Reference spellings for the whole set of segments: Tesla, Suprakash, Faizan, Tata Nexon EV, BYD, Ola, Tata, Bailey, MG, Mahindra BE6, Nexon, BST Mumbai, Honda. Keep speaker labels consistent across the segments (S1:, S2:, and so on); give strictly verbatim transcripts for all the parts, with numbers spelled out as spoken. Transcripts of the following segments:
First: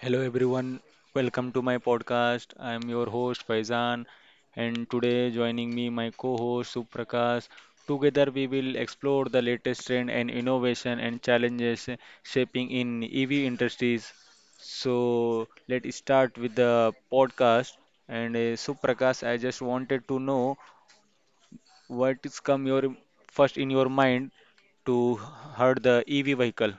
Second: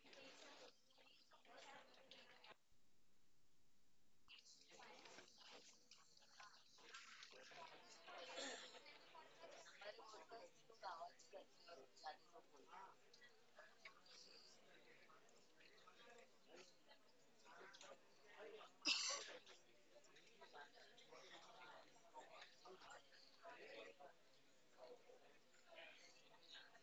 S1: Hello everyone, welcome to my podcast. I am your host Faizan and today joining me my co-host Suprakash. Together we will explore the latest trend and innovation and challenges shaping in E V industries. So let's start with the podcast and uh, Suprakash, I just wanted to know what is come your first in your mind to heard the E V vehicle.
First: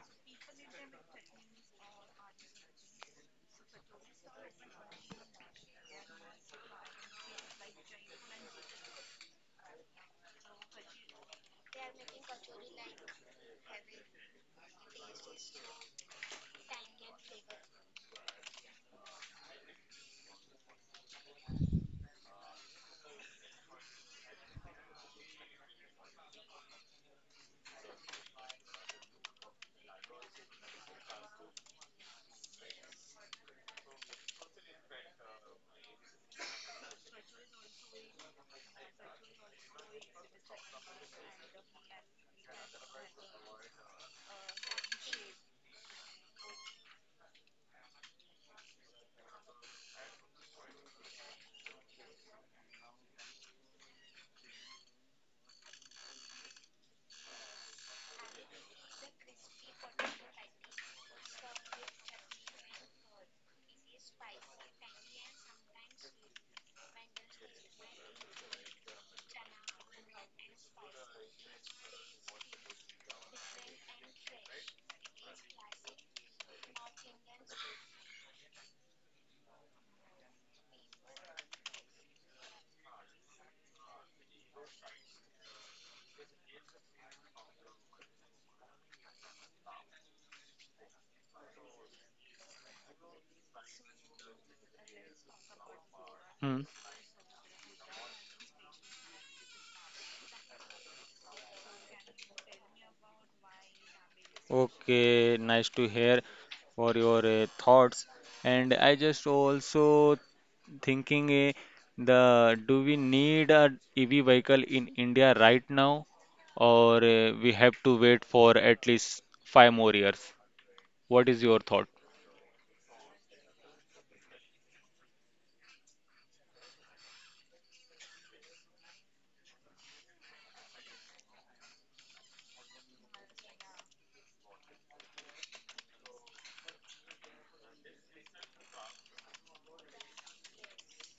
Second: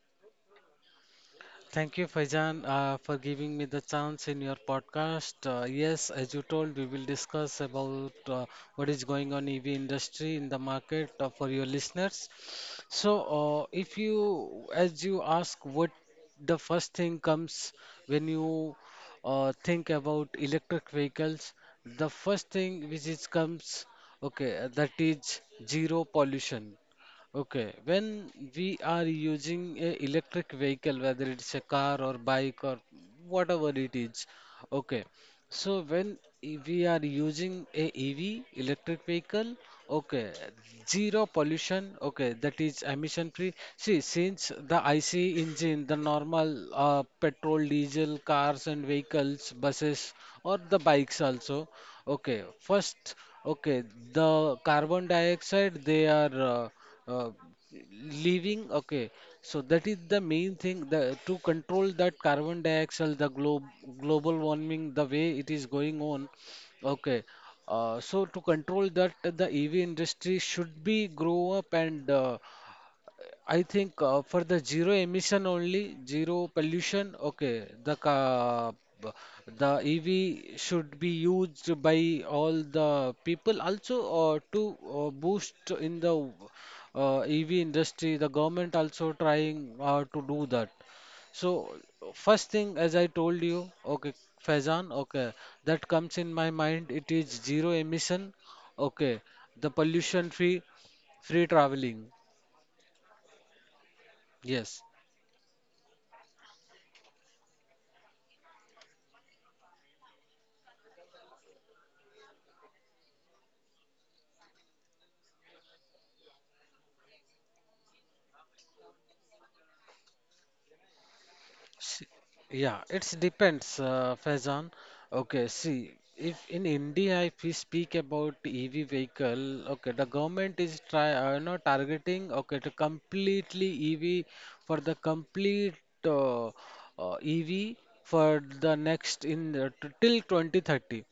S2: Thank you, Faizan, uh, for giving me the chance in your podcast. Uh, yes, as you told, we will discuss about uh, what is going on E V industry in the market uh, for your listeners. So, uh, if you, as you ask, what the first thing comes when you uh, think about electric vehicles, the first thing which is comes, okay, that is zero pollution. Okay, when we are using a electric vehicle, whether it's a car or bike or whatever it is, okay. So when i- we are using a E V, electric vehicle, okay, zero pollution, okay, that is emission free. See, since the I C engine, the normal uh, petrol, diesel cars and vehicles, buses or the bikes also, okay. First, okay, the carbon dioxide they are Uh, uh, leaving, okay, so that is the main thing, the, to control that carbon dioxide, the globe global warming, the way it is going on, okay. Uh, so to control that, the E V industry should be grow up, and uh, I think uh, for the zero emission only, zero pollution, okay, the ca b- the E V should be used by all the people also uh, to uh, boost in the uh, E V industry, the government also trying uh, to do that. So first thing, as I told you, okay, Faizan, okay, that comes in my
S1: Hmm.
S2: mind. It is zero emission, okay, the pollution free, free traveling. Yes.
S1: Okay, nice to hear for your uh, thoughts. And I just also thinking uh, the do we need a E V vehicle in India right now, or uh, we have to wait for at least five more years? What is your thought?
S2: See, yeah, it depends, uh, Faizan. Okay, see, if in India, if we speak about E V vehicle, okay, the government is try, uh, you know, targeting, okay, to completely E V, for the complete uh, uh, E V for the next in the, t- till twenty thirty.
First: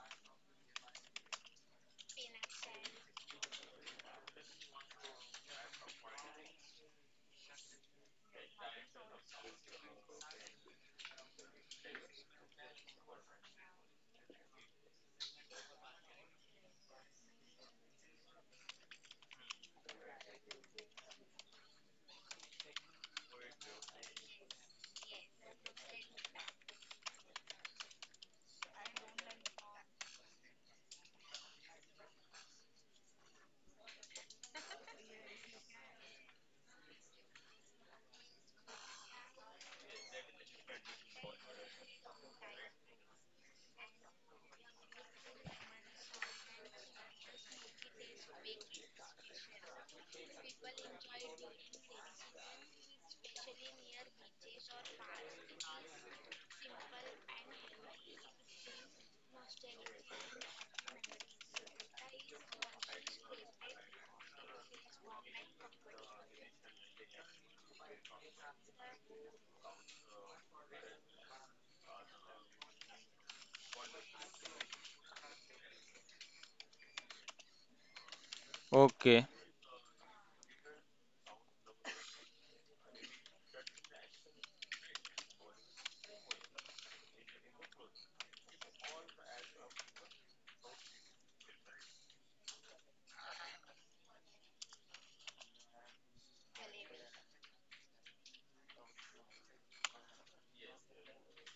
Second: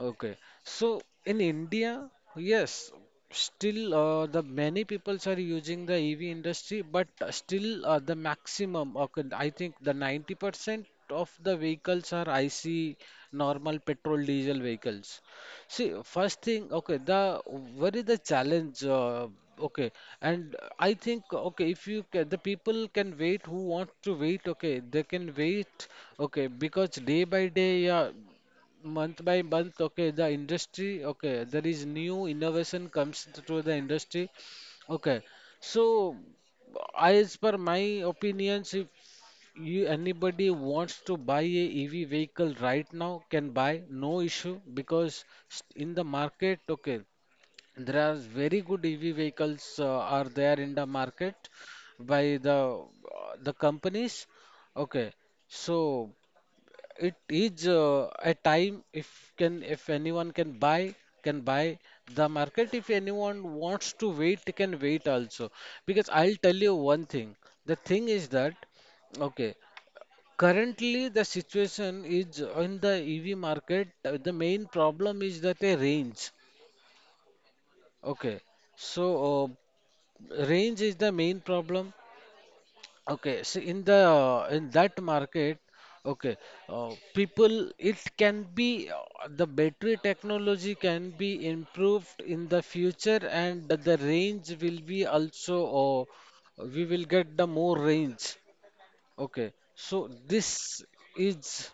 S2: Okay, so in India, yes, still uh, the many peoples are using the E V industry, but uh, still uh, the maximum, okay, I think the ninety percent of the vehicles are I C, normal petrol diesel vehicles. See, first thing, okay, the what is the challenge? Uh, okay, and I think, okay, if you ca the people can wait who want to wait, okay, they can wait, okay, because day by day, yeah, month by month, okay, the industry, okay, there is new innovation comes to the industry. Okay, so as per my opinions, if you anybody wants to buy a E V vehicle right now, can buy, no issue, because s- in the market, okay, there are very good E V vehicles uh, are there in the market by the uh, the companies. Okay, so it is uh, a time, if can if anyone can buy, can buy the market, if anyone wants to wait, they can wait also, because I'll tell you one thing. The thing is that, okay, currently the situation is in the E V market, uh, the main problem is that a range, okay. So
S1: Okay.
S2: uh, range is the main problem. Okay, so in the in that market, okay, uh, people, it can be, uh, the battery technology can be improved in the future, and the range will be also, uh, we will get the more range. Okay, so this is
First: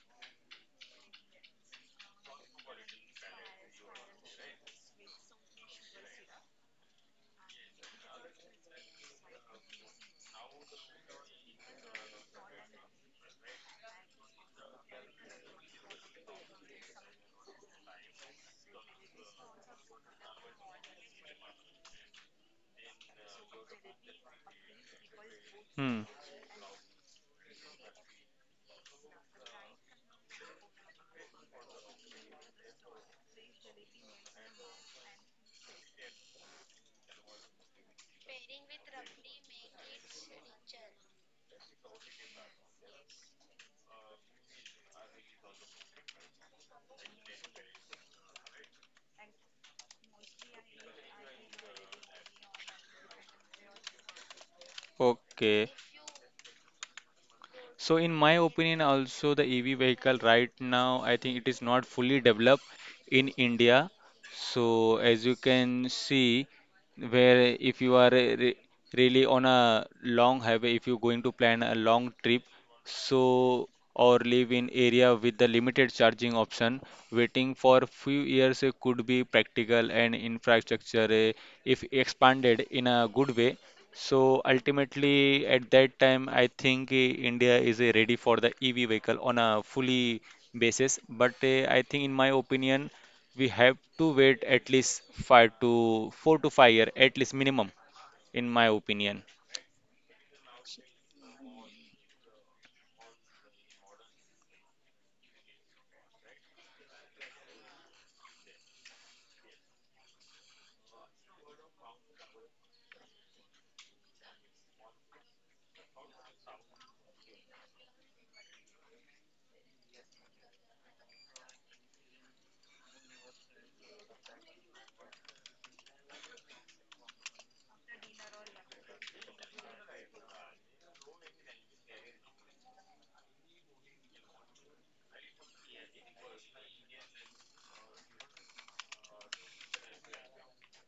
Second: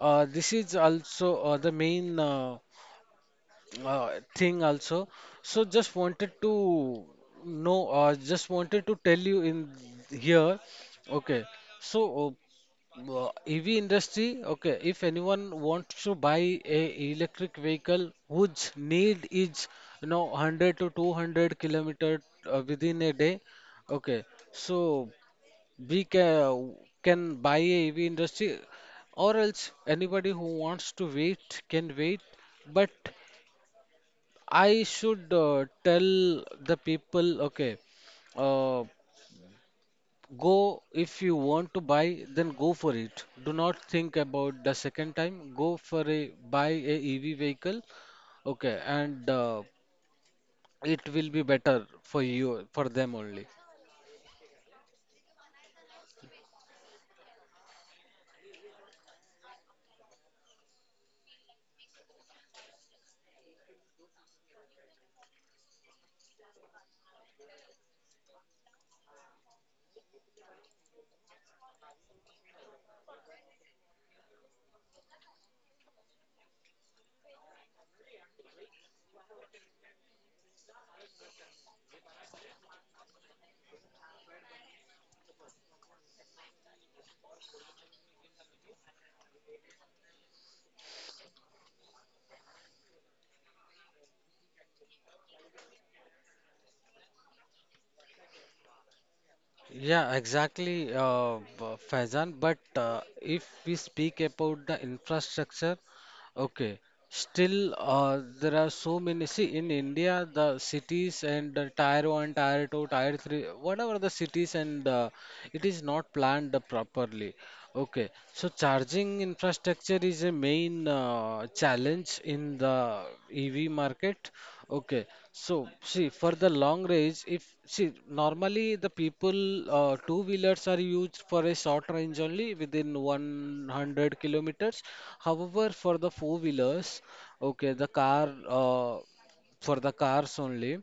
S2: uh, this is also uh, the main uh, uh, thing also. So just wanted to know, uh, just wanted to tell you in here. Okay, so uh, uh, E V industry. Okay, if anyone wants to buy a electric vehicle whose need is you know one hundred to two hundred kilometer uh, within a day. Okay, so
S1: Hmm.
S2: we can can buy a E V industry, or else anybody who wants to wait can wait. But I should uh, tell the people, okay, uh, go if you want to buy, then go for it. Do not think about the second time. Go for a buy a E V vehicle, okay, and uh, it will be better for you, for them only.
S1: Okay. So in my opinion, also the E V vehicle right now, I think it is not fully developed in India. So as you can see, where if you are re- re- really on a long highway, if you're going to plan a long trip, so or live in area with the limited charging option, waiting for few years uh, could be practical and infrastructure uh, if expanded in a good way, so ultimately, at that time, I think uh, India is uh, ready for the E V vehicle on a fully basis. But uh, I think, in my opinion, we have to wait at least five to four to five year, at least minimum, in my opinion.
S2: Yeah, exactly, uh, b- Faizan. But uh, if we speak about the infrastructure, okay, still uh, there are so many. See, in India, the cities and uh, tier one, tier two, tier three, whatever the cities, and uh, it is not planned properly. Okay, so charging infrastructure is a main uh, challenge in the E V market. Okay, so see, for the long range, if see normally the people uh, two wheelers are used for a short range only within one hundred kilometers. However, for the four wheelers, okay, the car uh, for the cars only.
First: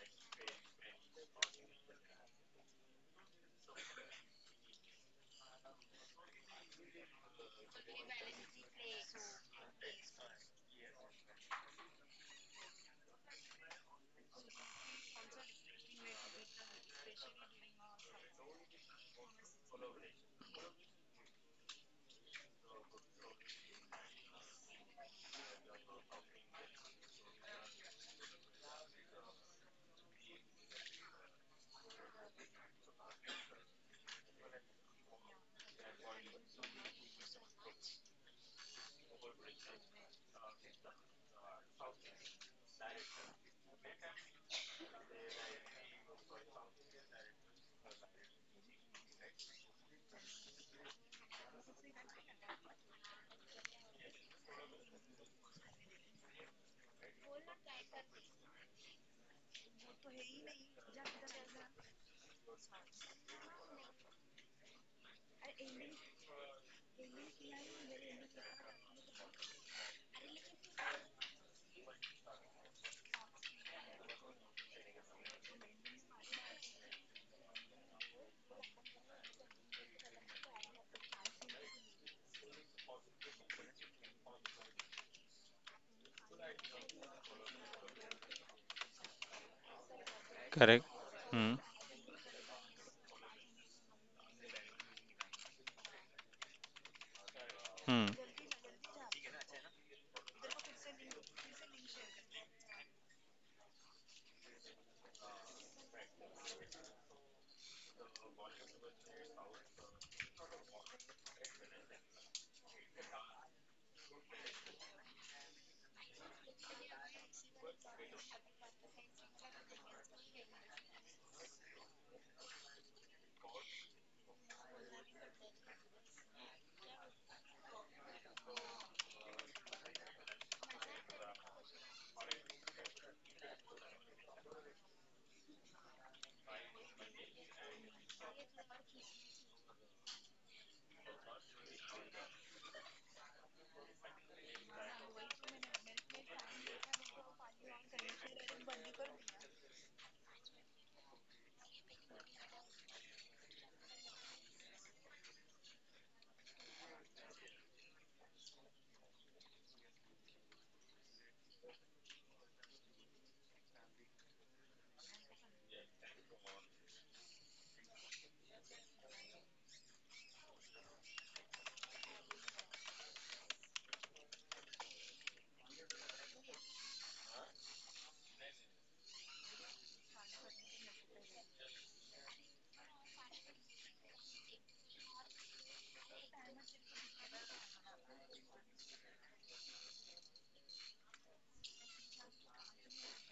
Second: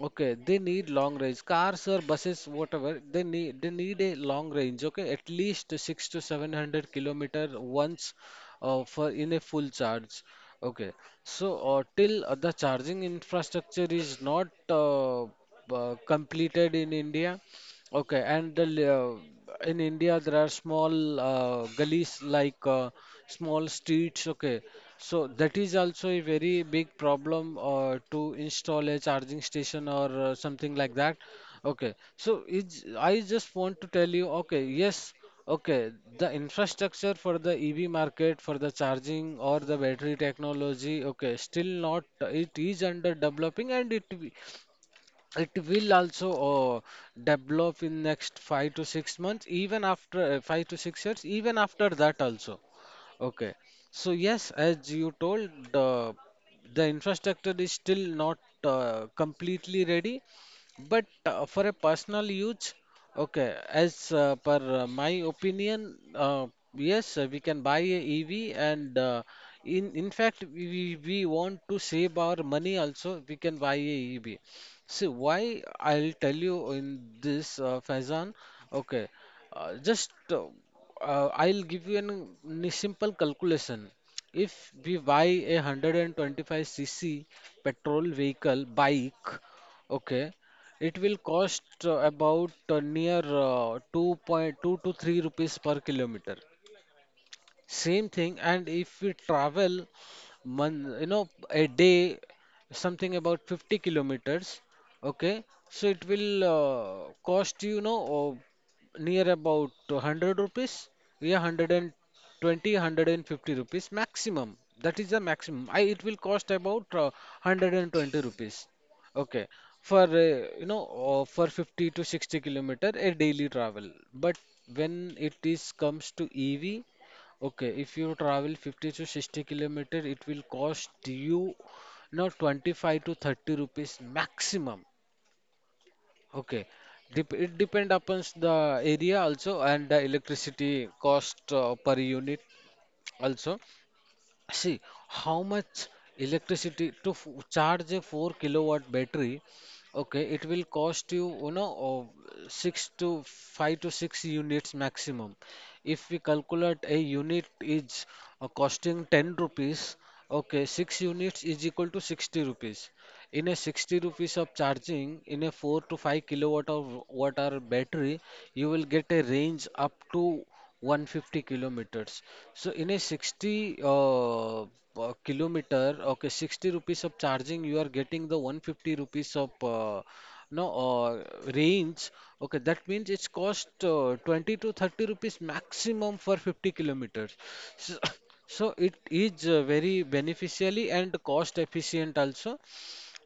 S2: Okay, they need long range. Cars or buses, whatever, they need they need a long range. Okay, at least six to seven hundred kilometer once, uh, for in a full charge. Okay, so uh, till uh, the charging infrastructure is not uh, uh, completed in India. Okay, and the, li- uh, in India there are small uh, gullies, like uh, small streets. Okay, so that is also a very big problem uh, to install a charging station or uh, something like that. Okay, so it's, I just want to tell you. Okay, yes. Okay, the infrastructure for the E V market, for the charging or the battery technology, okay, still not. It is under developing, and it it will also uh, develop in next five to six months, even after uh, five to six years, even after that also, okay. So yes, as you told, the the infrastructure is still not uh, completely ready, but uh, for a personal use, okay, as uh, per uh, my opinion, uh, yes, uh, we can buy a ev, and uh, in in fact, we we we want to save our money also, we can buy a ev. See, why I'll tell you in this, uh, Faizan. Okay, uh, just uh, uh, I'll give you an, n- simple calculation. If we buy a one hundred twenty-five cc petrol vehicle bike, okay,
S1: Correct.
S2: it will
S1: Hmm.
S2: cost uh, about uh, near uh, two point two to three rupees per kilometer.
S1: Hmm.
S2: Same thing, and if we travel one, you know, a day, something about fifty kilometers, okay, so it will uh, cost you, you know, uh, near about one hundred rupees, yeah, one hundred twenty rupees maximum. That is the maximum. I, it will cost about uh, one hundred twenty rupees, okay, for, uh, you know, uh, for fifty to sixty kilometer a daily travel. But when it is comes to E V, okay, if you travel fifty to sixty kilometer, it will cost you now twenty-five to thirty rupees maximum. Okay, Dep it depend upon the area also, and the electricity cost uh, per unit also. See how much electricity to f charge a four kilowatt battery. Okay, it will cost you, you know, uh, six to five to six units maximum. If we calculate a unit is uh, costing ten rupees, okay, six units is equal to sixty rupees. In a sixty rupees of charging, in a four to five kilowatt of watt hour battery, you will get a range up to one fifty kilometers. So in a sixty uh, uh, kilometer, okay, sixty rupees of charging, you are getting the one fifty rupees of uh, no uh, range. Okay, that means it's cost uh, twenty to thirty rupees maximum for fifty kilometers. So, so it is uh, very beneficially and cost efficient also.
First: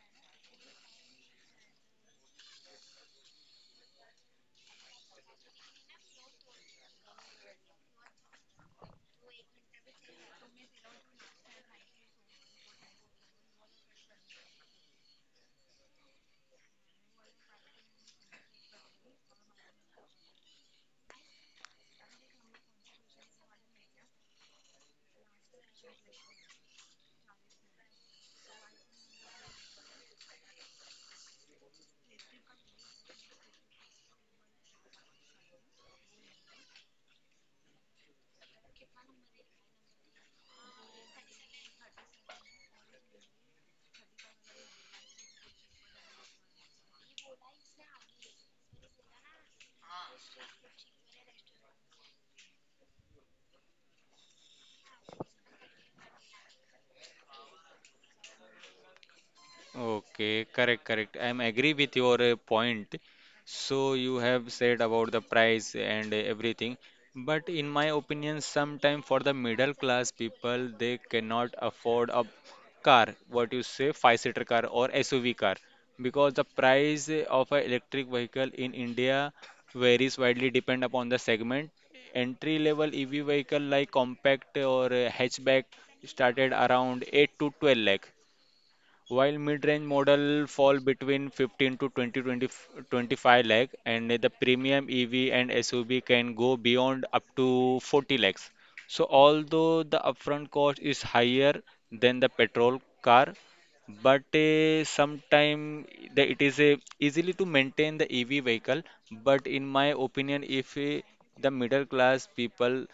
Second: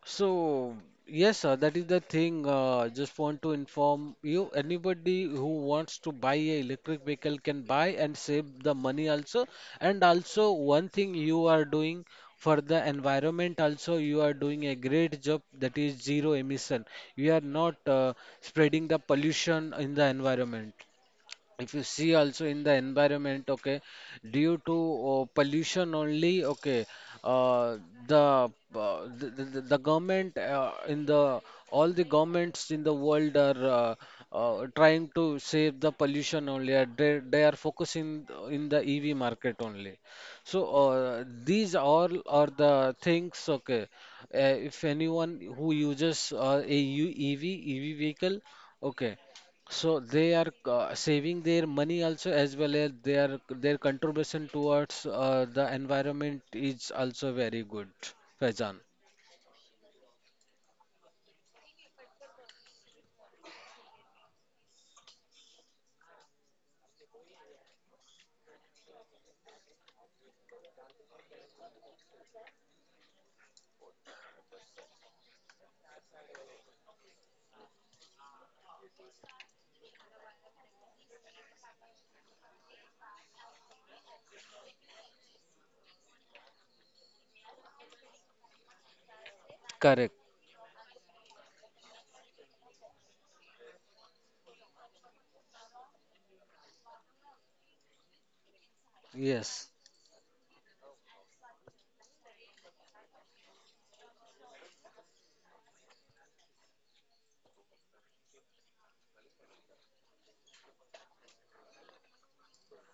S2: So, yes, sir, that is the thing. Uh, just want to inform you, anybody who wants to buy a electric vehicle can buy and save the money also. And also, one thing you are doing for the environment also, you are doing a great job, that is zero emission. You are not uh, spreading the pollution in the environment. If you see also in the environment, okay, due to uh, pollution only, okay, uh, the, uh, the, the the government uh, in the all the governments in the world are uh, uh, trying to save the pollution only, uh, they, they are focusing in the E V market only. So uh, these all are the things, okay. uh, if anyone who uses uh, a U- E V E V vehicle, okay, so they are uh, saving their money also, as well as their their contribution towards uh, the environment is also very good, Faizan.
S1: Okay, correct, correct. I'm agree with your uh, point. So you have said about the price and everything, but in my opinion, sometime for the middle class people, they cannot afford a car, what you say, five-seater car or S U V car, because the price of an electric vehicle in India varies widely depend upon the segment. Entry level E V vehicle like compact or uh, hatchback started around eight to twelve lakh, while mid-range
S2: Correct.
S1: model fall between fifteen to twenty, twenty, twenty-five lakh, and the premium E V and S U V can go beyond up to forty lakhs. So
S2: Yes.
S1: although the upfront cost is higher than the petrol car, but uh, sometime it is uh, easily to maintain the E V vehicle. But in my opinion, if uh, the middle class people,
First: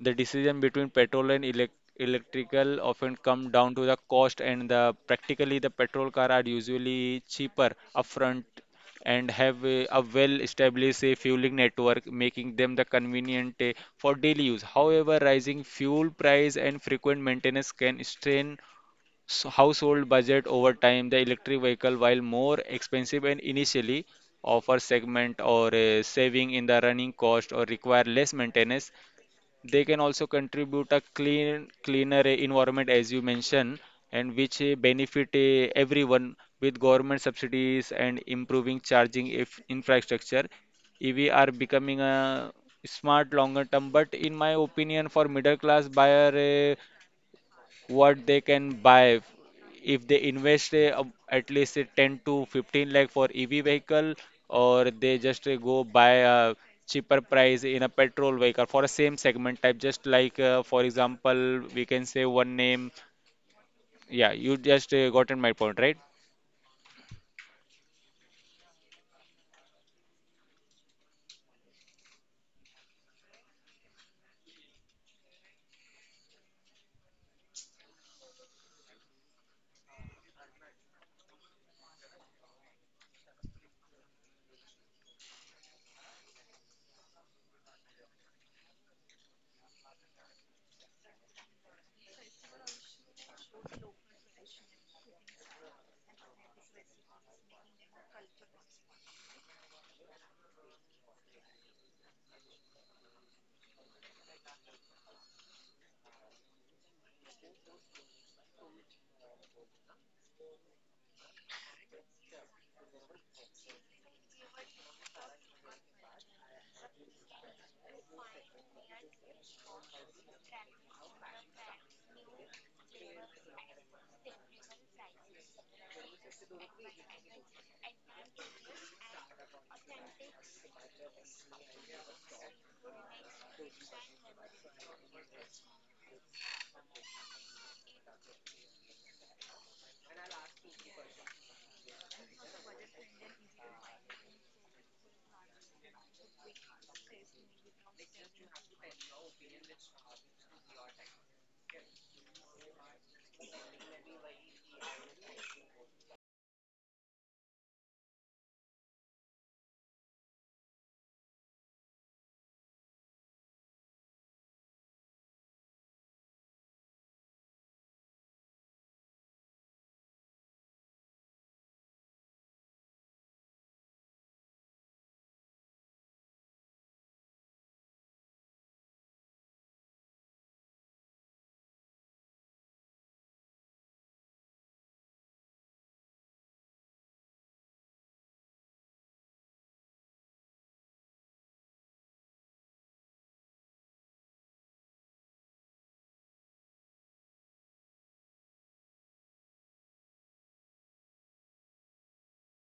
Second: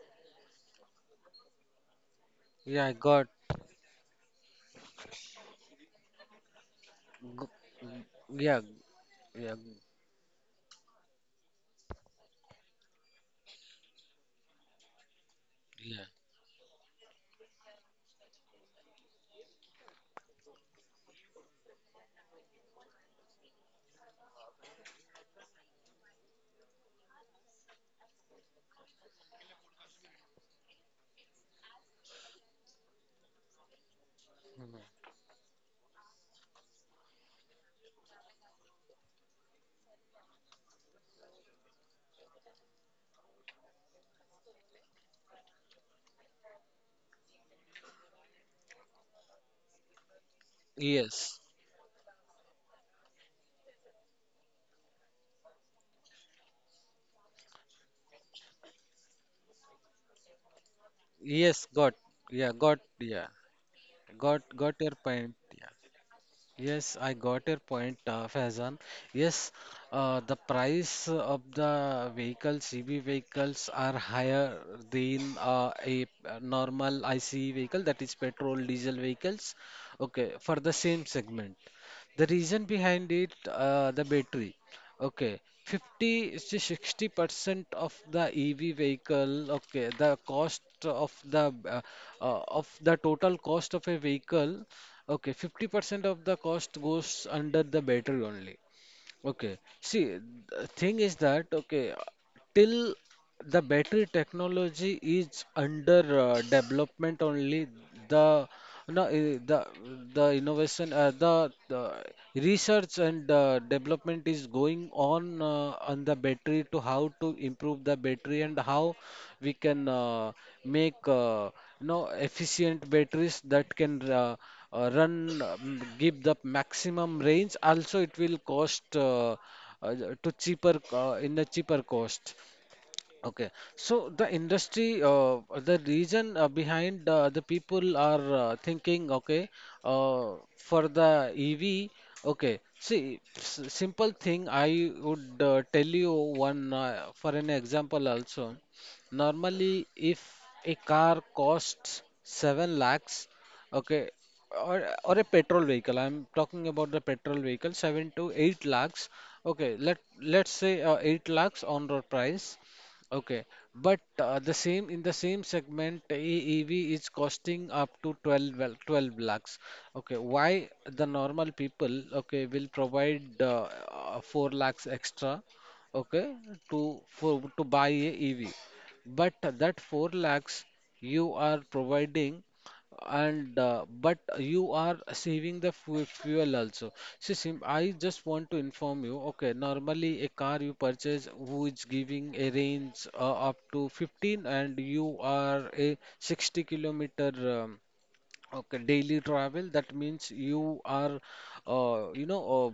S1: the decision between petrol and elec electrical
S2: Yeah,
S1: often
S2: got.
S1: come down to the cost, and the practically the petrol car are usually
S2: G
S1: cheaper upfront
S2: yeah,
S1: and
S2: yeah,
S1: have a, a well-established a fueling network, making them the convenient eh, for daily use. However, rising
S2: yeah.
S1: fuel price and frequent maintenance can strain s- household budget over time. The electric vehicle, while more expensive and initially offer segment or a saving in the running cost or require less maintenance, they can also contribute a clean cleaner eh, environment as you mentioned, and which eh, benefit eh, everyone with government subsidies and improving charging if infrastructure, ev are becoming a smart longer term. But in my opinion for middle class buyer, eh, what they can buy, f- if they invest uh, um,
S2: Yes.
S1: at least uh, ten to fifteen lakh for E V vehicle, or they just uh, go buy a cheaper price in a petrol vehicle for a same segment type, just like uh, for example,
S2: Yes,
S1: we
S2: got.
S1: can say
S2: Yeah,
S1: one
S2: got.
S1: name,
S2: Yeah,
S1: yeah,
S2: got.
S1: you
S2: Got
S1: just
S2: your
S1: uh,
S2: point.
S1: gotten my
S2: yeah.
S1: point right.
S2: Yes, I got your point, uh, Faizan. Yes, uh, the price of the vehicles, E V vehicles, are higher than uh, a uh, normal I C E vehicle, that is petrol, diesel vehicles. Okay, for the same segment. The reason behind it, uh, the battery. Okay, fifty to sixty percent of the E V vehicle, okay, the cost of the uh, uh, of the total cost of a vehicle. Okay, fifty percent of the cost goes under the battery only. Okay, see, the thing is that, okay, till the battery technology is under uh, development only, the no, eh, the the innovation, uh, the, the research and uh, development is going on uh, on the battery, to how to improve the battery and how we can uh, make uh, no efficient batteries that can uh, uh, run, uh, give the maximum range. Also it will cost uh, uh, to cheaper, uh, in the cheaper cost. Okay, so the industry, uh, the reason uh, behind uh, the people are uh, thinking, okay, uh, for the E V. Okay, see, s simple thing, I would uh, tell you one, uh, for an example also. Normally, if a car costs seven lakhs, okay, or, or a petrol vehicle, I'm talking about the petrol vehicle, seven to eight lakhs. Okay, let, let's say uh, eight lakhs on road price. Okay, but uh, the same in the same segment, E V is costing up to twelve, well, twelve lakhs. Okay, why the normal people, okay, will provide uh, uh, four lakhs extra, okay, to for to buy a E V, but that four lakhs you are providing and uh, but you are saving the fu- fuel also. See, Sim, I just want to inform you. Okay, normally a car you purchase, who is giving a range uh, up to fifteen, and you are a sixty kilometer um, okay daily travel, that means you are uh, you know uh,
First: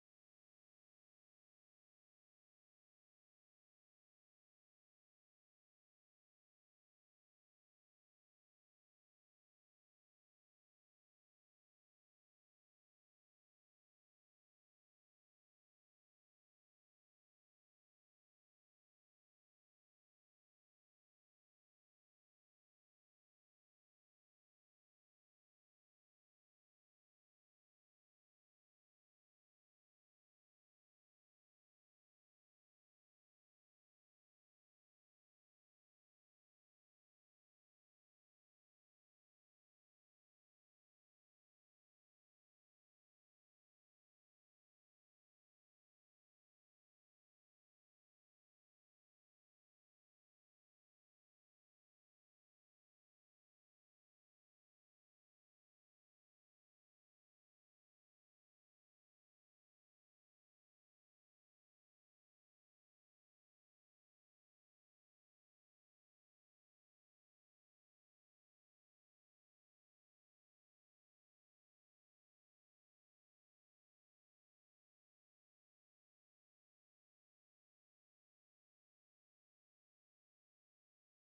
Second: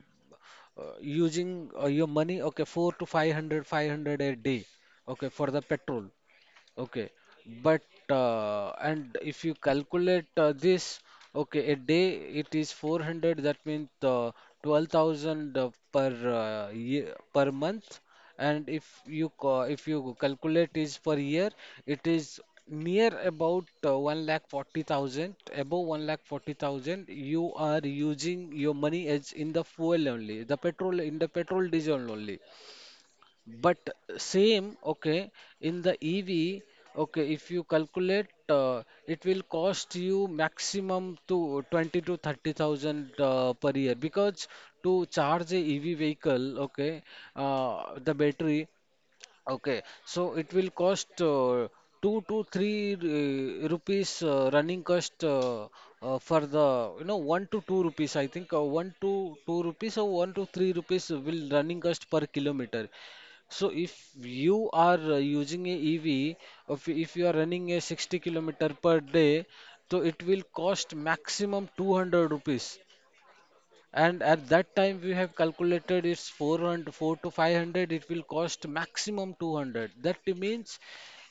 S2: uh, using uh, your money, okay, four to five hundred, five hundred a day, okay, for the petrol. Okay, but uh, and if you calculate uh, this, okay, a day it is four hundred, that means uh, twelve thousand uh, per uh, year, per month. And if you ca if you calculate is per year, it is near about uh, one lakh forty thousand, above one lakh forty thousand. You are using your money as in the fuel only, the petrol in the petrol diesel only. But same, okay, in the E V, okay, if you calculate, uh, it will cost you maximum to twenty to thirty thousand uh, per year, because to charge a E V vehicle, okay, uh, the battery. Okay, so it will cost uh, two to three uh, rupees uh, running cost, uh, uh, for the you know one to two rupees. I think uh, one to two rupees or one to three rupees will running cost per kilometer. So if you are uh, using a E V, if if you are running a sixty kilometer per day, so it will cost maximum two hundred rupees. And at that time, we have calculated it's four hundred four to five hundred. It will cost maximum two hundred. That means,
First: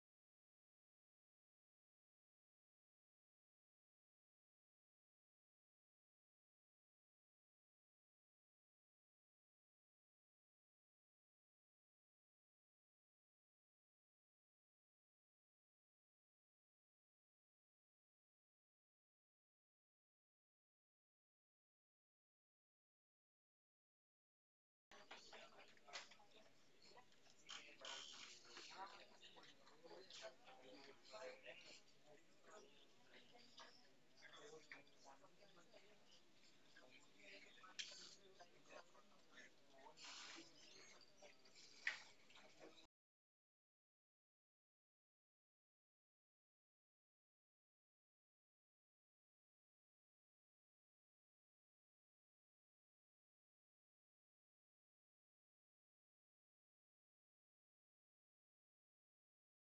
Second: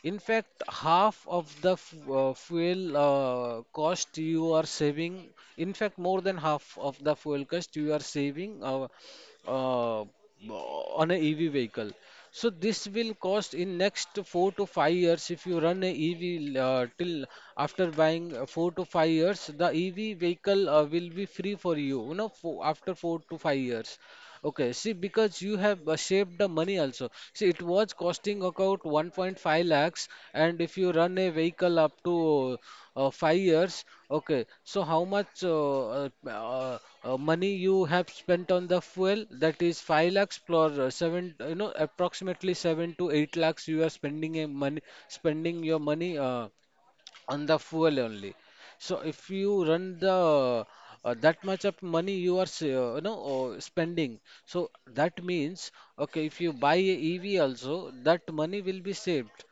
S2: in fact, half of the f uh, fuel uh, cost you are saving. In fact, more than half of the fuel cost you are saving, Uh, uh, on a E V vehicle. So this will cost. In next four to five years, if you run a E V uh, till after buying uh, four to five years, the E V vehicle uh, will be free for you, you know, for, after four to five years. Okay, see, because you have uh, shaped the money also. See, it was costing about one point five lakhs, and if you run a vehicle up to uh, five years. Okay, so how much uh, uh, uh, uh, money you have spent on the fuel? That is five lakhs plus uh, seven, you know, approximately seven to eight lakhs you are spending a money, spending your money, Uh, on the fuel only. So if you run the uh, that much of money you are s- uh, you know uh, spending. So that means, okay, if you buy a E V also, that money will be saved.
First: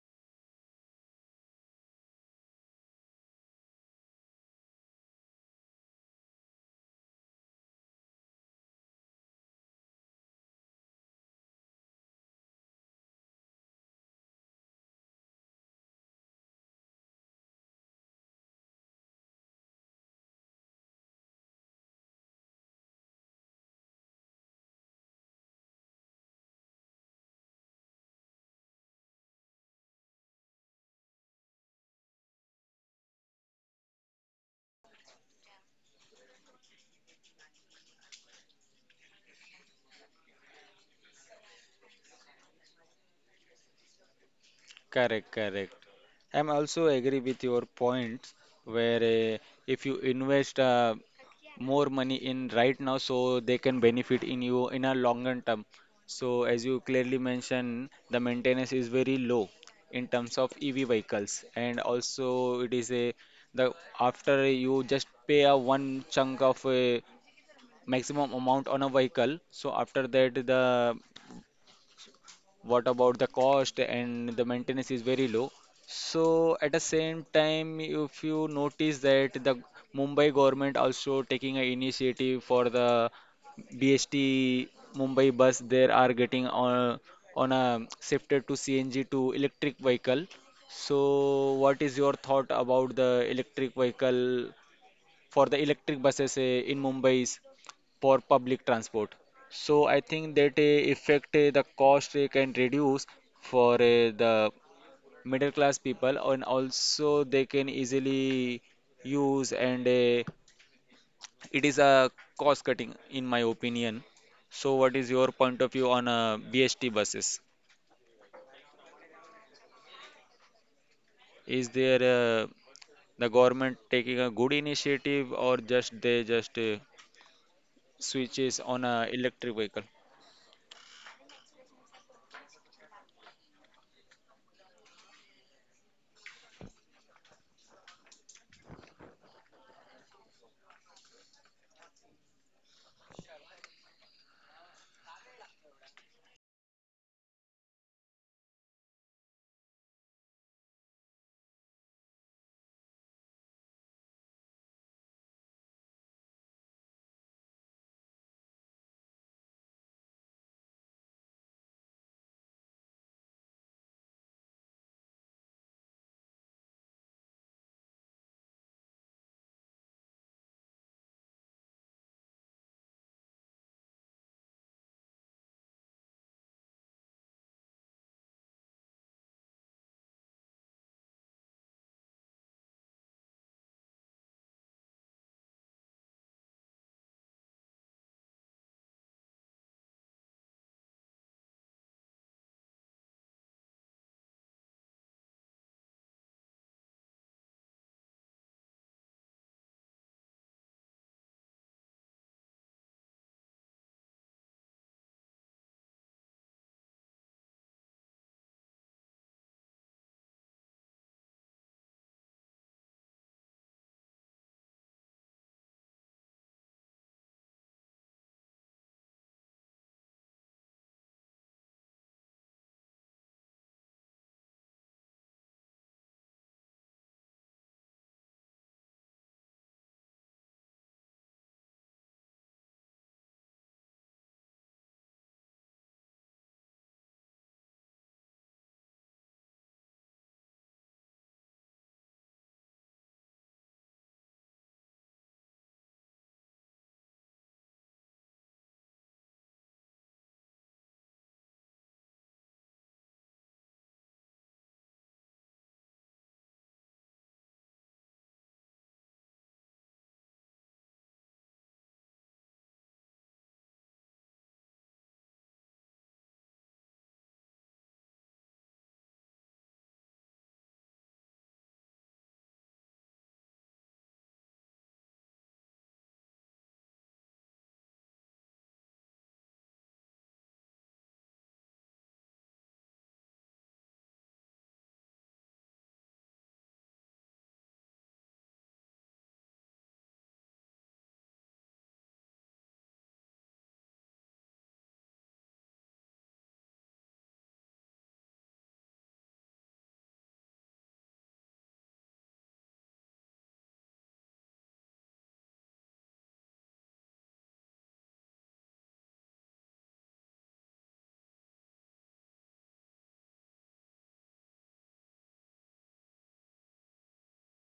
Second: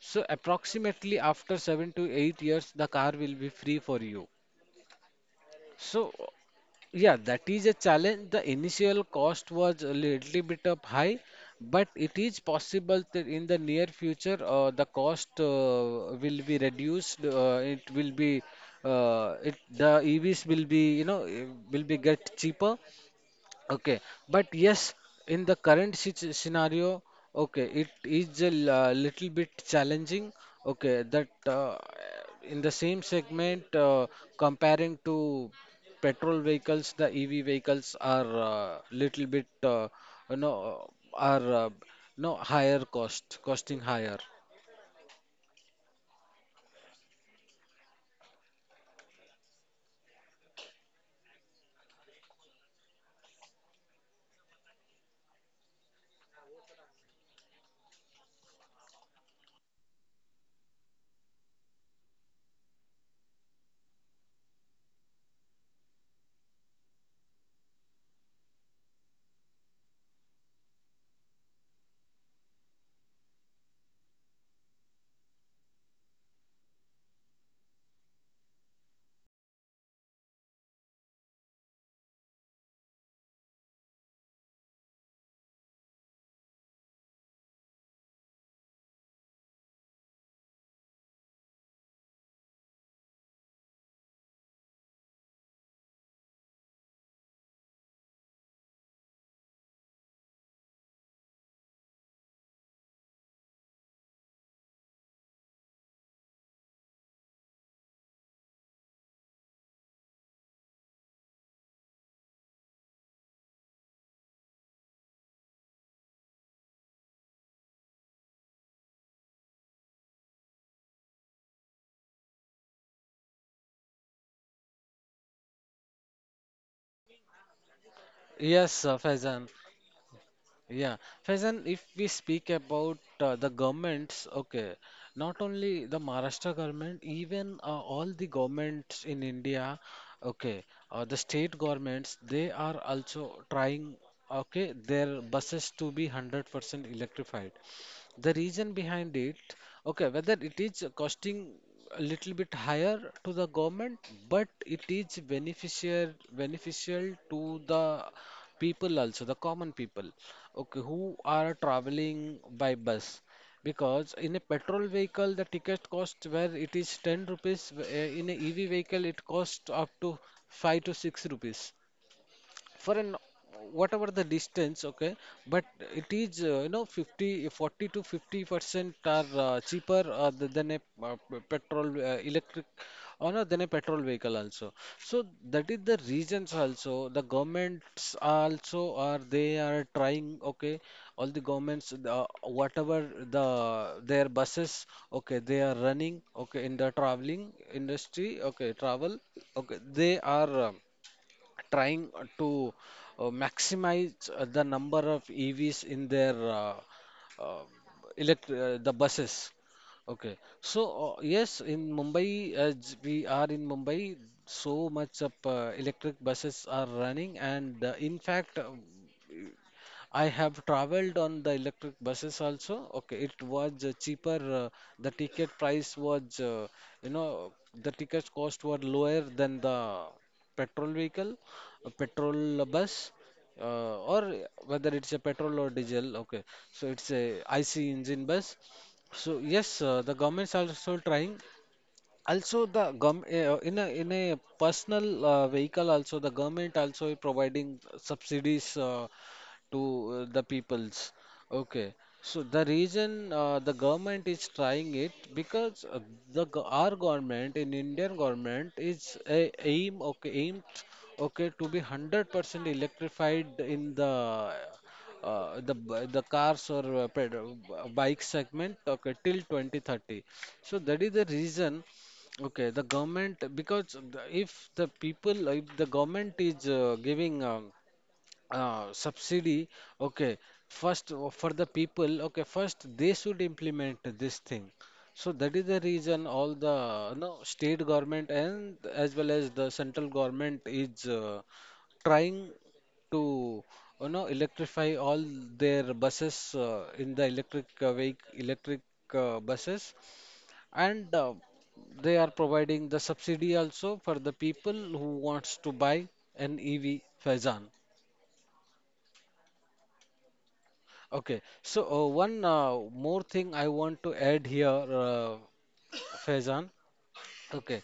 S2: So approximately after seven to eight years the car will be free for you. So, yeah, that is a challenge. The initial cost was a little bit up high, but it is possible that in the near future, uh, the cost uh, will be reduced. Uh, it will be, uh, it the E Vs will be, you know, eh, will be get cheaper. Okay, but yes, in the current sit- scenario, okay, it is a l- uh, little bit challenging. Okay, that uh, in the same segment, uh, comparing to petrol vehicles, the E V vehicles are uh, little bit, uh, you know, are uh, no higher cost, costing higher.
S1: Correct, correct. I'm also agree with your points where uh, if you invest uh, more money in right now, so they can benefit in you in a longer term. So as you clearly mentioned, the maintenance is very low in terms of E V vehicles, and also it is a the after you just pay a one chunk of a maximum amount on a vehicle. So after that, the what about the cost and the maintenance is very low, so at the same time, if you notice that the Mumbai government also taking an initiative for the B S T Mumbai bus, they are getting on on a shifted to C N G to electric vehicle. So what is your thought about the electric vehicle for the electric buses eh, in Mumbai for public transport. So I think that uh, effect uh, the cost uh, can reduce for uh, the middle class people, and also they can easily use, and uh, it is a cost cutting in my opinion. So what is your point of view on uh, B S T buses? Is there uh, the government taking a good initiative, or just they just uh,
S2: Yes,
S1: switches
S2: uh,
S1: on a
S2: Faizan.
S1: electric vehicle?
S2: Yeah, Faizan, if we speak about uh, the governments, okay, not only the Maharashtra government, even uh, all the governments in India, okay, uh, the state governments, they are also trying, okay, their buses to be hundred percent electrified. The reason behind it. Okay, whether it is costing a little bit higher to the government, but it is beneficial beneficial to the people also, the common people, okay, who are traveling by bus. Because in a petrol vehicle, the ticket cost where it is ten rupees, w- uh, in a E V vehicle, it costs up to five to six rupees for an whatever the distance, okay, but it is uh, you know fifty, forty to fifty percent are uh, cheaper, uh, th- than a uh, p- petrol, uh, electric, or no, than a petrol vehicle also. So that is the reasons also, the governments also, are they are trying, okay, all the governments, uh, whatever the their buses, okay, they are running, okay, in the traveling industry, okay travel okay, they are uh, trying uh, to uh, maximize uh, the number of E Vs in their uh, uh, elect uh, the buses. Okay, so uh, yes, in Mumbai, as we are in Mumbai, so much of uh, electric buses are running, and uh, in fact, uh, I have traveled on the electric buses also. Okay, it was uh, cheaper. Uh, the ticket price was, uh, you know, the ticket cost were lower than the petrol vehicle, a petrol bus, uh, or whether it's a petrol or diesel. Okay, so it's a I C engine bus. So yes, uh, the government's also trying. Also, the gov eh, uh, in a in a personal uh, vehicle also, the government also is providing subsidies uh, to uh, the peoples. Okay, so the reason uh, the government is trying it, because uh, the go- our government in Indian government is a aim okay aimed, okay, to be hundred percent electrified in the uh, the b- the cars or uh, ped- uh, bike segment, okay, till twenty thirty. So that is the reason. Okay, the government, because the- if the people if the government is uh, giving um, uh, subsidy, okay, first uh, for the people, okay, first they should implement this thing. So that is the reason all the you know, state government and as well as the central government is uh, trying to you know electrify all their buses uh, in the electric uh, vehicle electric uh, buses. And uh, they are providing the subsidy also for the people who wants to buy an E V, Faizan. Okay, so uh, one uh, more thing I want to add here, uh, Faizan. Okay,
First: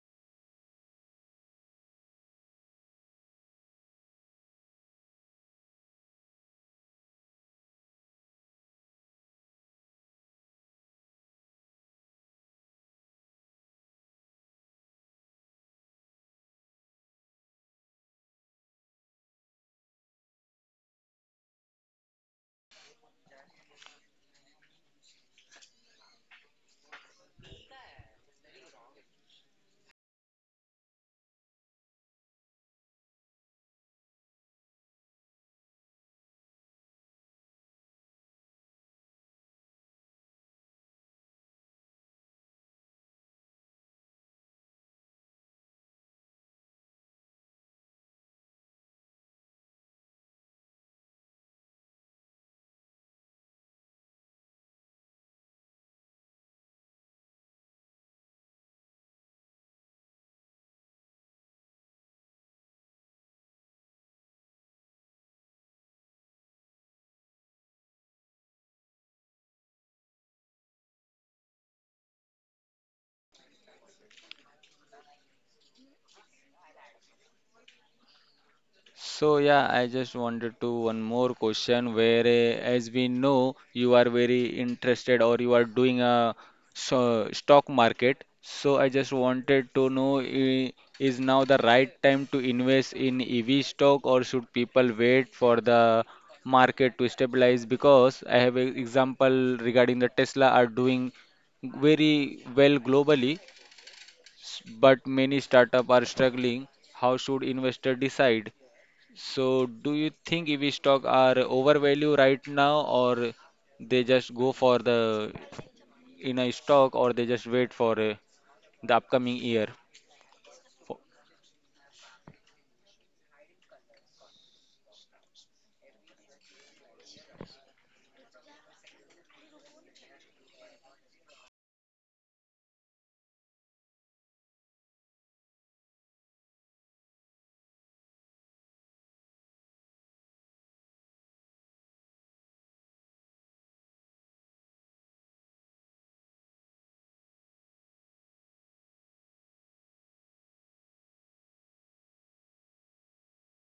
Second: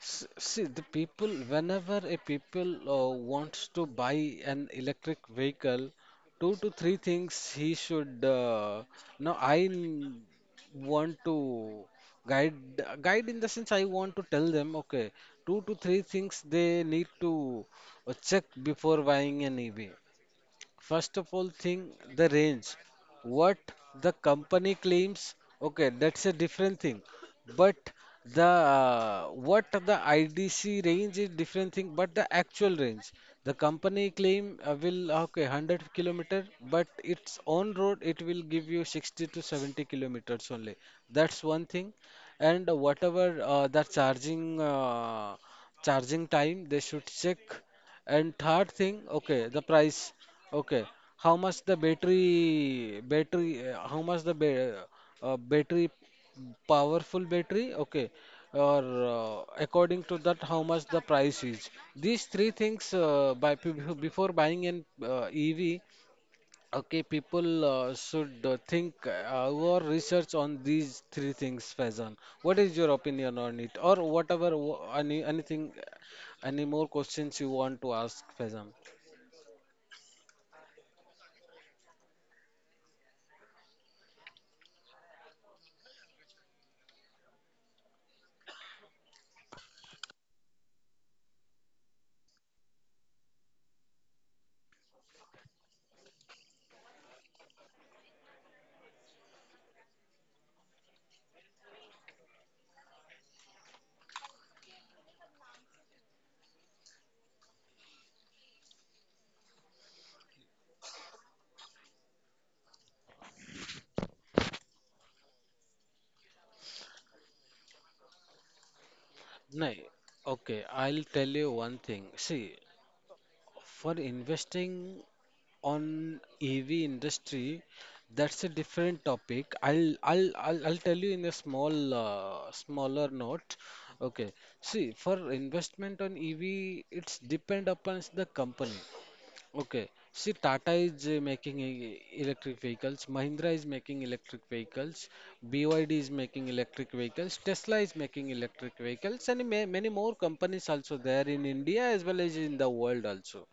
S2: S- see, the people, whenever a people uh, wants to buy an electric vehicle, two to three things he should. Uh, now, I n- want to guide, guide in the sense I want to tell them, okay, two to three things they need to uh, check before buying an E V. First of all, thing the range. What the company claims, okay, that's a different thing. But the uh, what the I D C range is different thing. But the actual range, the company claim uh, will, okay, hundred kilometer, but its on road it will give you sixty to seventy kilometers only. That's one thing. And whatever uh, the charging uh, charging time, they should check. And third thing, okay, the price. Okay. How much the battery battery uh, how much the ba uh, battery, powerful battery? Okay. Or uh, according to that how much the price is. These three things, uh, by bef- before buying an uh, E V, okay, people uh, should uh, think uh, or research on these three things, Faizan. What is your opinion on it? Or whatever wh- any anything, any more questions you want to ask, Faizan?
S1: So yeah, I just wanted to one more question where eh, as we know you are very interested or you are doing a so, stock market. So I just wanted to know eh, is now the right time to invest in E V stock, or should people wait for the market to stabilize? Because I have an example regarding the Tesla are doing very well globally, s- but many startup are struggling. How should investor decide? So, do you think E V stock are overvalued right now, or they just go for the in a stock, or they just wait for uh, the upcoming year?
S2: No, okay,
S1: For,
S2: I'll tell you one thing. See, for investing on E V industry, that's a different topic. I'll I'll I'll, I'll tell you in a small uh, smaller note. Okay. See, for investment on E V, it's depend upon the company. Okay. See, Tata is uh, making e- electric vehicles, Mahindra is making electric vehicles, B Y D is making electric vehicles, Tesla is making electric vehicles, and ma many more companies also there in India as well as in the world also.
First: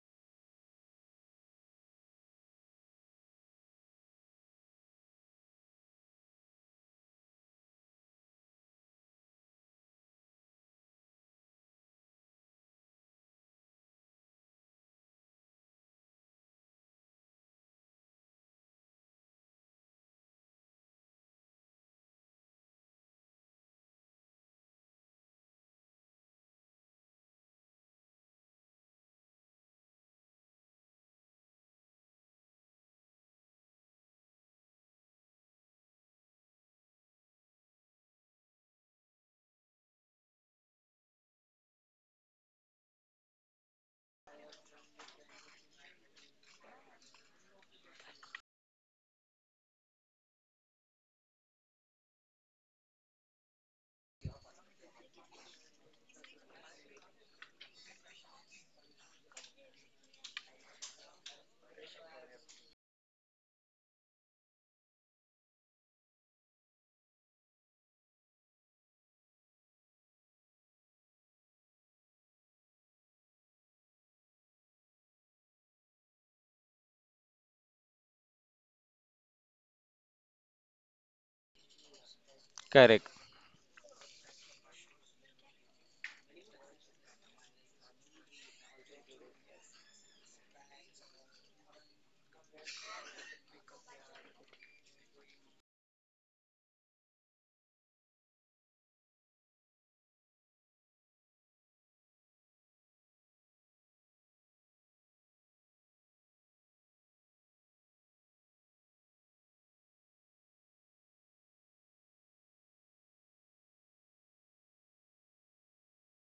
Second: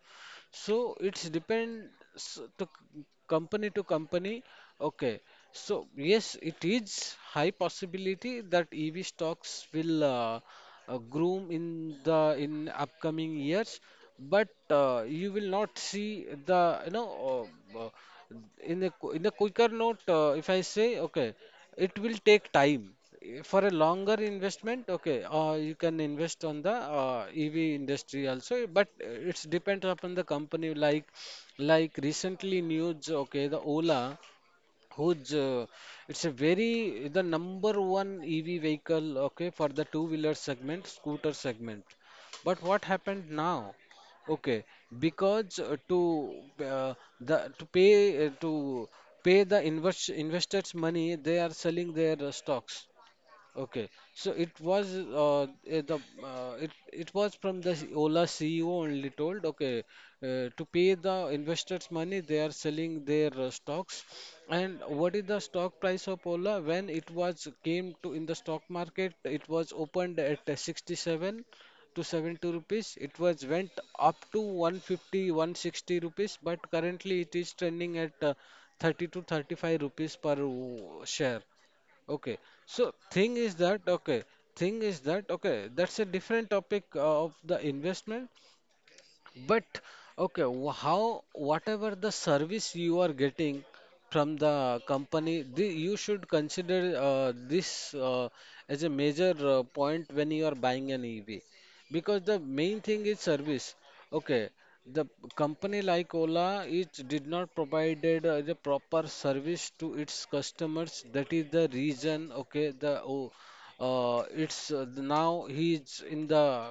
S2: So it's depends to c- company to company. Okay. So yes, it is high possibility that E V stocks will uh, uh, groom in the in upcoming years, but uh, you will not see the you know uh, uh, in the qu- in the quicker note. Uh, if I say, okay, it will take time for a longer investment. Okay, uh, you can invest on the uh, E V industry also, but it's depends upon the company. Like, like recently news, okay, the Ola, who's uh, it's a very the number one E V vehicle, okay, for the two wheeler segment, scooter segment, but what happened now? Okay, because uh, to uh, the to pay uh, to pay the invest investors money, they are selling their uh, stocks. Okay, so it was uh, eh, the uh, it it was from the Ola C E O only told, okay uh, to pay the investors money. They are selling their uh, stocks. And what is the stock price of Ola? When it was came to in the stock market, it was opened at uh, sixty-seven to seventy rupees. It was went up to 150 160 rupees, but currently it is trending at uh, thirty to thirty-five rupees per uh, share. Okay, so
S1: correct.
S2: thing is that okay, thing is that, okay, that's a different topic uh, of the investment. But okay, wh- how, whatever the service you are getting from the company, the, you should consider uh, this uh, as a major uh, point when you are buying an E V, because the main thing is service. Okay, the company like Ola, it did not provided uh, the proper service to its customers. That is the reason. Okay, the oh, uh, it's uh, now he's in the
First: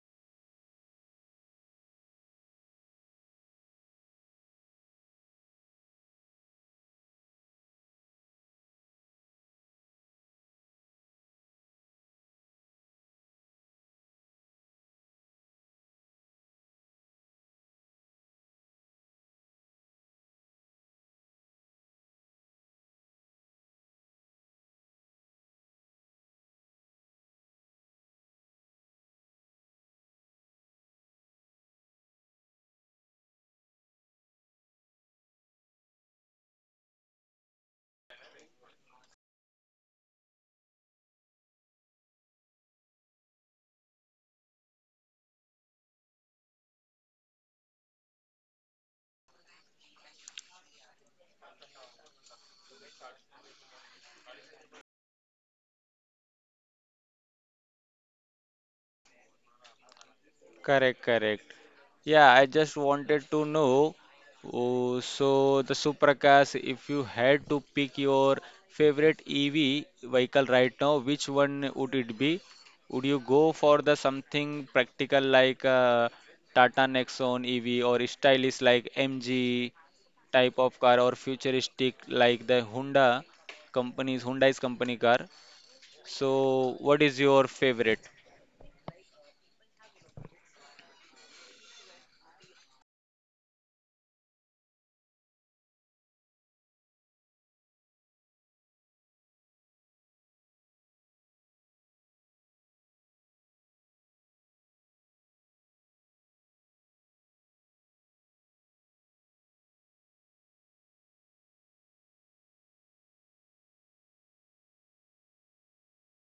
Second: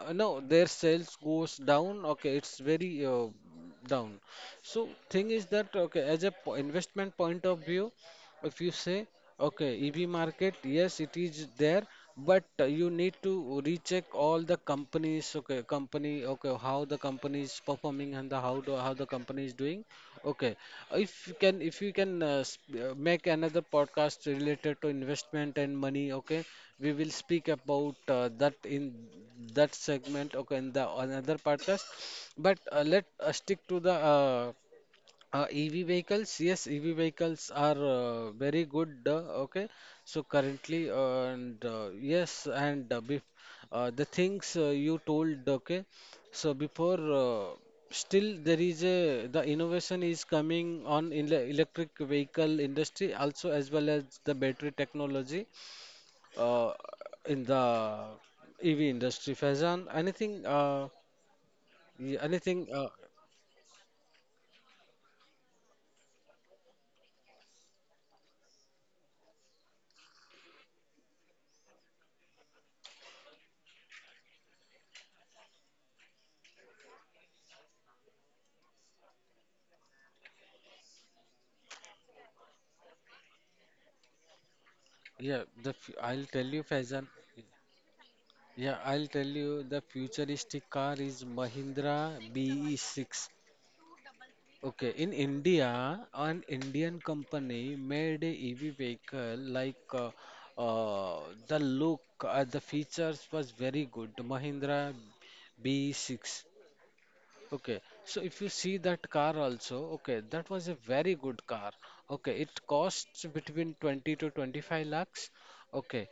S2: uh, no, their sales goes down. Okay, it's very uh, down. So thing is that, okay, as a po- investment point of view, if you say, okay, E V market, yes, it is there, but uh, you need to recheck all the companies, okay, company, okay, how the company is performing and the how do, how the company is doing, okay. if you can if you can uh, sp- uh, make another podcast related to investment and money, okay, we will speak about uh, that in that segment, okay, in the another podcast. But uh, let us stick to the uh, uh, E V vehicles. Yes, E V vehicles are uh, very good. Uh, okay, so currently, uh, and uh, yes, and uh, bef uh, the things uh, you told, okay, so before, uh, still there is a the innovation is coming on in the electric vehicle industry also, as well as the battery technology uh, in the E V industry. Faizan, anything, uh,
S1: Correct, correct.
S2: y-
S1: Yeah, I
S2: anything,
S1: just
S2: uh,
S1: wanted to know. Oh, so the Suprakash, if you had to pick your favorite E V vehicle right now, which one would it be? Would you go for the something practical like uh, Tata Nexon E V, or stylish like M G type of car, or futuristic like the Honda company's Hyundai's company car?
S2: yeah, the, f- I'll tell
S1: So,
S2: you,
S1: what is
S2: Faizan.
S1: your favorite?
S2: Yeah, I'll tell you the futuristic car is Mahindra B E six. Okay, in India, an Indian company made a E V vehicle, like uh, uh, the look, uh, the features was very good. Mahindra B E six. Okay, so if you see that car also, okay, that was a very good car. Okay, it costs between twenty to twenty-five lakhs. Okay,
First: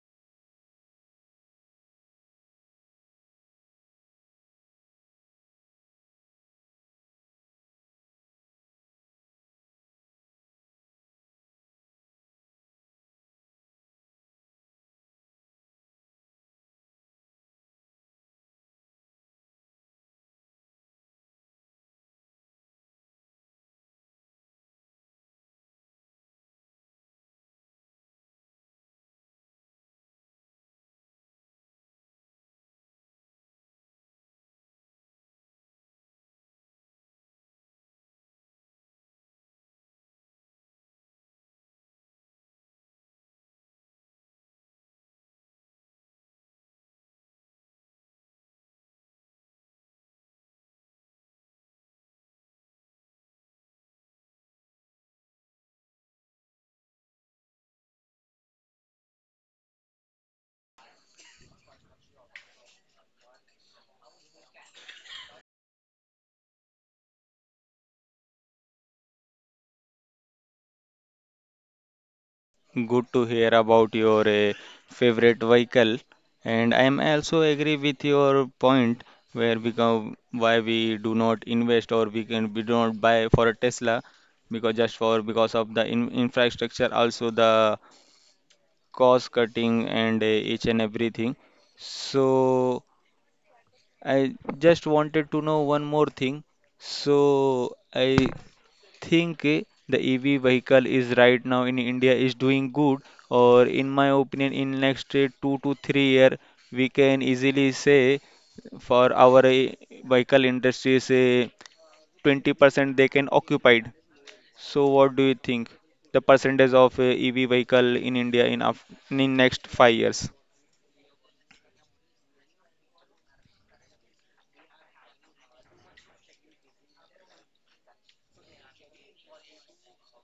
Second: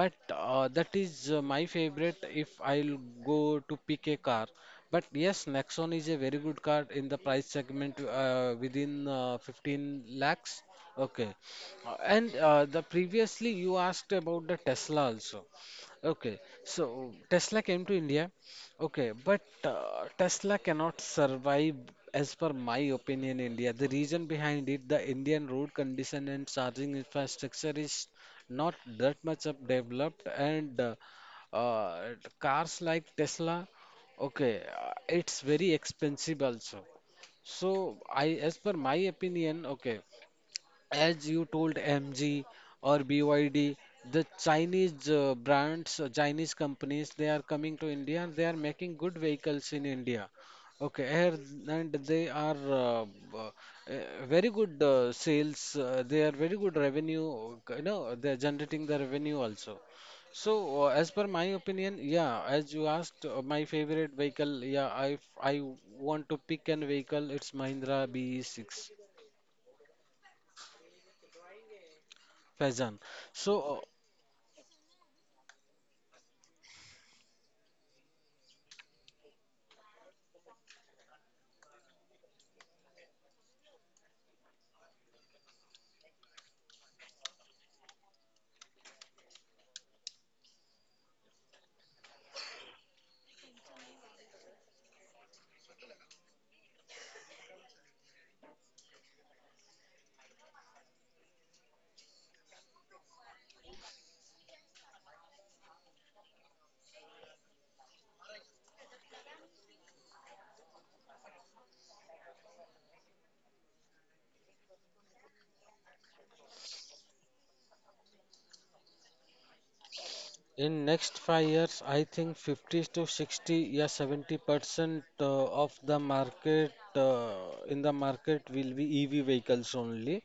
S2: but uh, that is uh, my favorite if I'll go to pick a car. But yes, Nexon is a very good car in the price segment uh, within uh, fifteen lakhs. Okay, Uh, and uh, the previously you asked about the Tesla also. Okay, so Tesla came to India. Okay, but uh, Tesla cannot survive, as per my opinion, India. The reason behind it, the Indian road condition and charging infrastructure is not that much up developed, and uh, uh, cars like Tesla, okay, uh, it's very expensive also. So I, as per my opinion, okay. As you told, M G or B Y D, the Chinese uh, brands, uh, Chinese companies, they are coming to India and they are making good vehicles in India. Okay, here- and they are uh, uh, uh, very good uh, sales. Uh, they are very good revenue. You know, they are generating the revenue also. So, uh, as per my opinion, yeah, as you asked, uh, my favorite vehicle, yeah, I I want to pick an vehicle. It's Mahindra B E six, Pheasant.
S1: Good to hear
S2: So, uh,
S1: about your uh, favorite vehicle, and I am also agree with your point where become why we do not invest, or we can we do not buy for a Tesla, because just for because of the in, infrastructure, also the cost cutting and uh, each and everything. So I just wanted to know one more thing. So I think eh, the E V vehicle is right now in India is doing good, or in my opinion, in next eh, two to three year, we can easily say for our eh, vehicle industry say twenty percent they can occupied. So what do you think? The percentage of eh, E V vehicle in India in af in next five years.
S2: In next five years, I think fifty to sixty, yeah, seventy percent uh, of the market uh, in the market will be E V vehicles only.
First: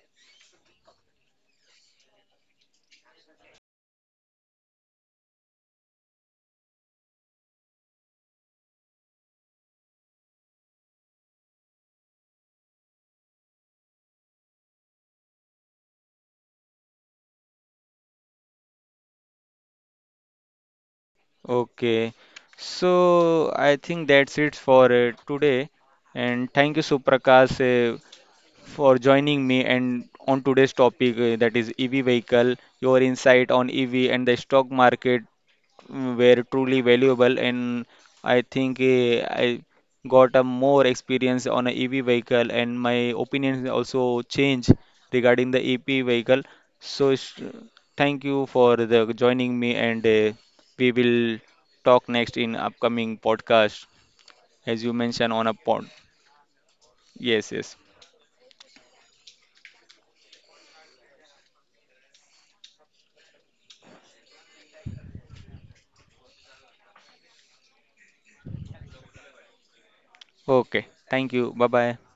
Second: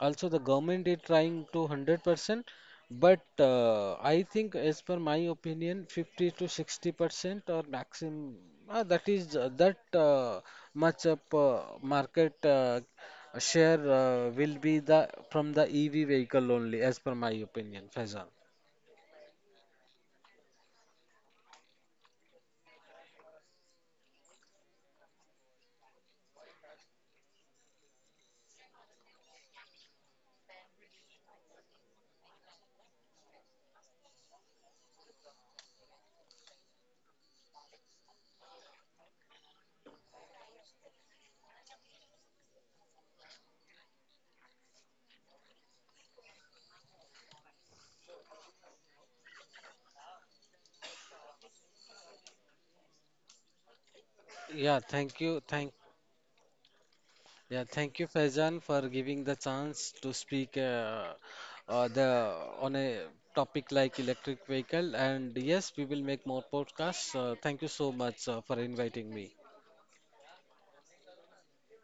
S2: Also, the government is trying to one hundred percent, but uh, I think, as per my opinion, fifty to sixty percent or maximum uh, that is uh, that uh, much of uh, market uh, share uh, will be the from the E V vehicle only, as per my opinion, Faizan.
S1: Okay, so I think that's it for uh, today. And thank you, Suprakash, for joining me and on today's topic uh, that is E V vehicle, your insight on E V and the stock market, mm, were truly valuable, and I think uh, I got a more experience on a E V vehicle, and my opinions also change regarding the E P vehicle. So s- thank you for the joining me, and uh, we will talk next in upcoming podcast as you
S2: Yeah,
S1: mentioned
S2: thank
S1: on a
S2: you,
S1: pod.
S2: thank
S1: Yes, yes.
S2: yeah, thank you, Faizan, for giving the chance to speak uh, uh, the on a topic like electric vehicle. And yes, we will make more podcasts. Uh, thank you so much uh, for inviting me.
S1: Okay. Thank you. Bye bye.